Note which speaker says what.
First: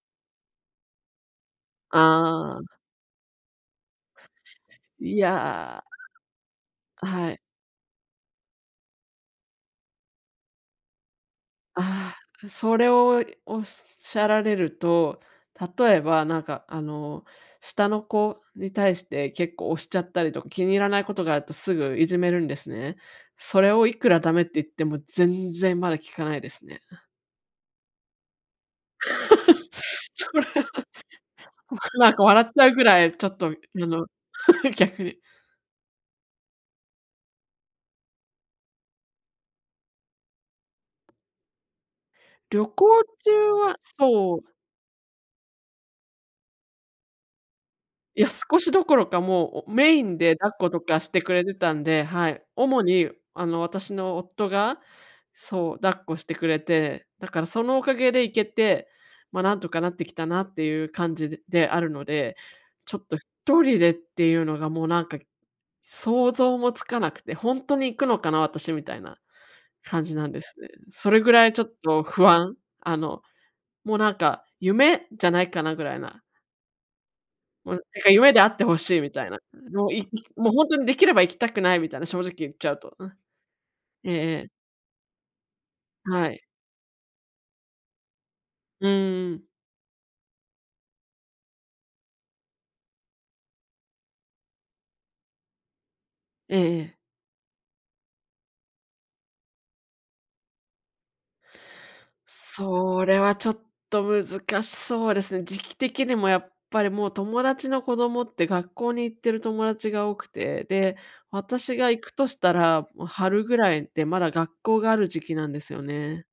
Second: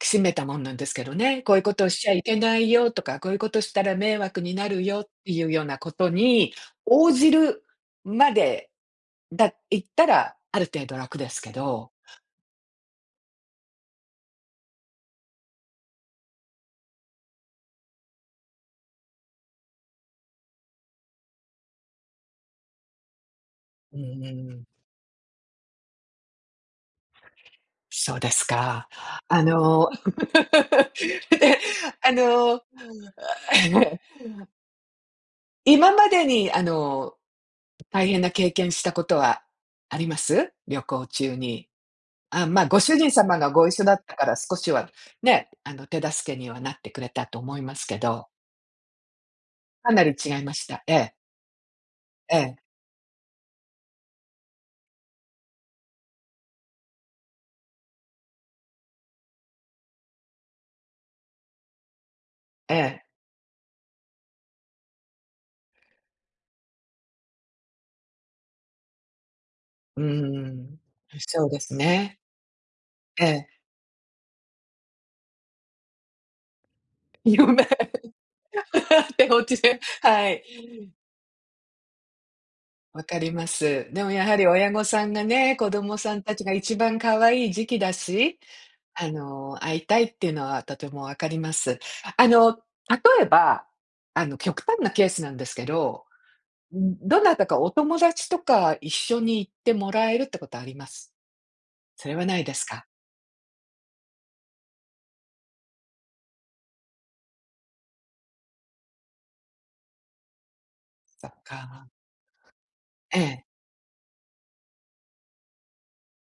Speaker 1: きしめたもんなんですけどね、こういうことをしちゃいけな
Speaker 2: ああ。
Speaker 1: いよとか、こういうことしたら迷惑になるよっ
Speaker 2: い
Speaker 1: ていうような
Speaker 2: や。
Speaker 1: ことに、
Speaker 2: あ、
Speaker 1: 応じ
Speaker 2: はい。
Speaker 1: るまで、だ行ったらある程度楽ですけど。
Speaker 2: ああ、それを仰られると、例えば、なんかあの、下の子に対して結構押しちゃったりとか、気に入らないことがあると、すぐいじめるんですね。それをい
Speaker 1: う
Speaker 2: くら駄目って
Speaker 1: ー
Speaker 2: 言
Speaker 1: ん。
Speaker 2: っても、全然まだ聞かないですね。
Speaker 1: そうですか。あ の、
Speaker 2: それ
Speaker 1: ええ、
Speaker 2: な
Speaker 1: あ
Speaker 2: んか笑っち
Speaker 1: の、
Speaker 2: ゃうぐらい、ちょっとあ
Speaker 1: ええ。
Speaker 2: の、逆。
Speaker 1: 今までに、あの、大変な経験したことはあります？旅行中に。あ、ま
Speaker 2: 旅
Speaker 1: あ、ご
Speaker 2: 行
Speaker 1: 主人様が
Speaker 2: 中
Speaker 1: ご
Speaker 2: は
Speaker 1: 一緒だったか
Speaker 2: そ
Speaker 1: ら、
Speaker 2: う。
Speaker 1: 少しは、ね、あの手助けにはなってくれたと思いますけ
Speaker 2: い
Speaker 1: ど。
Speaker 2: や、少しどころか、もう、お
Speaker 1: か
Speaker 2: メイ
Speaker 1: なり
Speaker 2: ン
Speaker 1: 違
Speaker 2: で
Speaker 1: い
Speaker 2: 抱
Speaker 1: ま
Speaker 2: っ
Speaker 1: し
Speaker 2: こと
Speaker 1: た。え
Speaker 2: かし
Speaker 1: え。
Speaker 2: てくれてたんで、はい。
Speaker 1: ええ。
Speaker 2: 主に、あの私の夫が、そう、抱っこしてくれて、だからそのおかげで行けて、まあ何とかなってきたなっていう感じでであるので、
Speaker 1: え
Speaker 2: ちょっ
Speaker 1: え。
Speaker 2: と1人でっていうのがもうなんか、想像もつかなくて、ほんとに行くのかな私、みたいな
Speaker 1: う
Speaker 2: 感じなんですね。
Speaker 1: ん、
Speaker 2: それぐら
Speaker 1: そう
Speaker 2: い
Speaker 1: で
Speaker 2: ちょっ
Speaker 1: す
Speaker 2: と
Speaker 1: ね。
Speaker 2: 不安、あの、
Speaker 1: ええ。
Speaker 2: もうなんか夢じゃないかなぐらいな。
Speaker 1: 夢、
Speaker 2: もう、なんか夢であって欲しいみた
Speaker 1: て
Speaker 2: いな。
Speaker 1: おちで、
Speaker 2: もうい
Speaker 1: は
Speaker 2: もうほんとに
Speaker 1: い。
Speaker 2: できれば行きたくないみたいな、正直言っちゃうと、
Speaker 1: 分
Speaker 2: うん。
Speaker 1: かります。でも、
Speaker 2: ええ
Speaker 1: やは
Speaker 2: え
Speaker 1: り
Speaker 2: え。
Speaker 1: 親御さんがね、子供さん
Speaker 2: は
Speaker 1: た
Speaker 2: い。
Speaker 1: ちが一番可愛い時期だし、
Speaker 2: うん
Speaker 1: あ
Speaker 2: うん。
Speaker 1: の、会いたいっていうのはとても分かります。あの、例えば、あの、極端なケースなんですけど、
Speaker 2: ええ
Speaker 1: ん、
Speaker 2: ええ。
Speaker 1: どなたかお友達とか一緒に行ってもらえるってことあります？それはないですか。
Speaker 2: それはちょっと難しそうですね。時期的にもやっぱりもう、友達の子供って学校に行ってる友達が多くて、で、
Speaker 1: そっ
Speaker 2: 私
Speaker 1: か。
Speaker 2: が行くとしたら、もう
Speaker 1: ええ。
Speaker 2: 春ぐらいで、まだ学校がある時期なんですよね。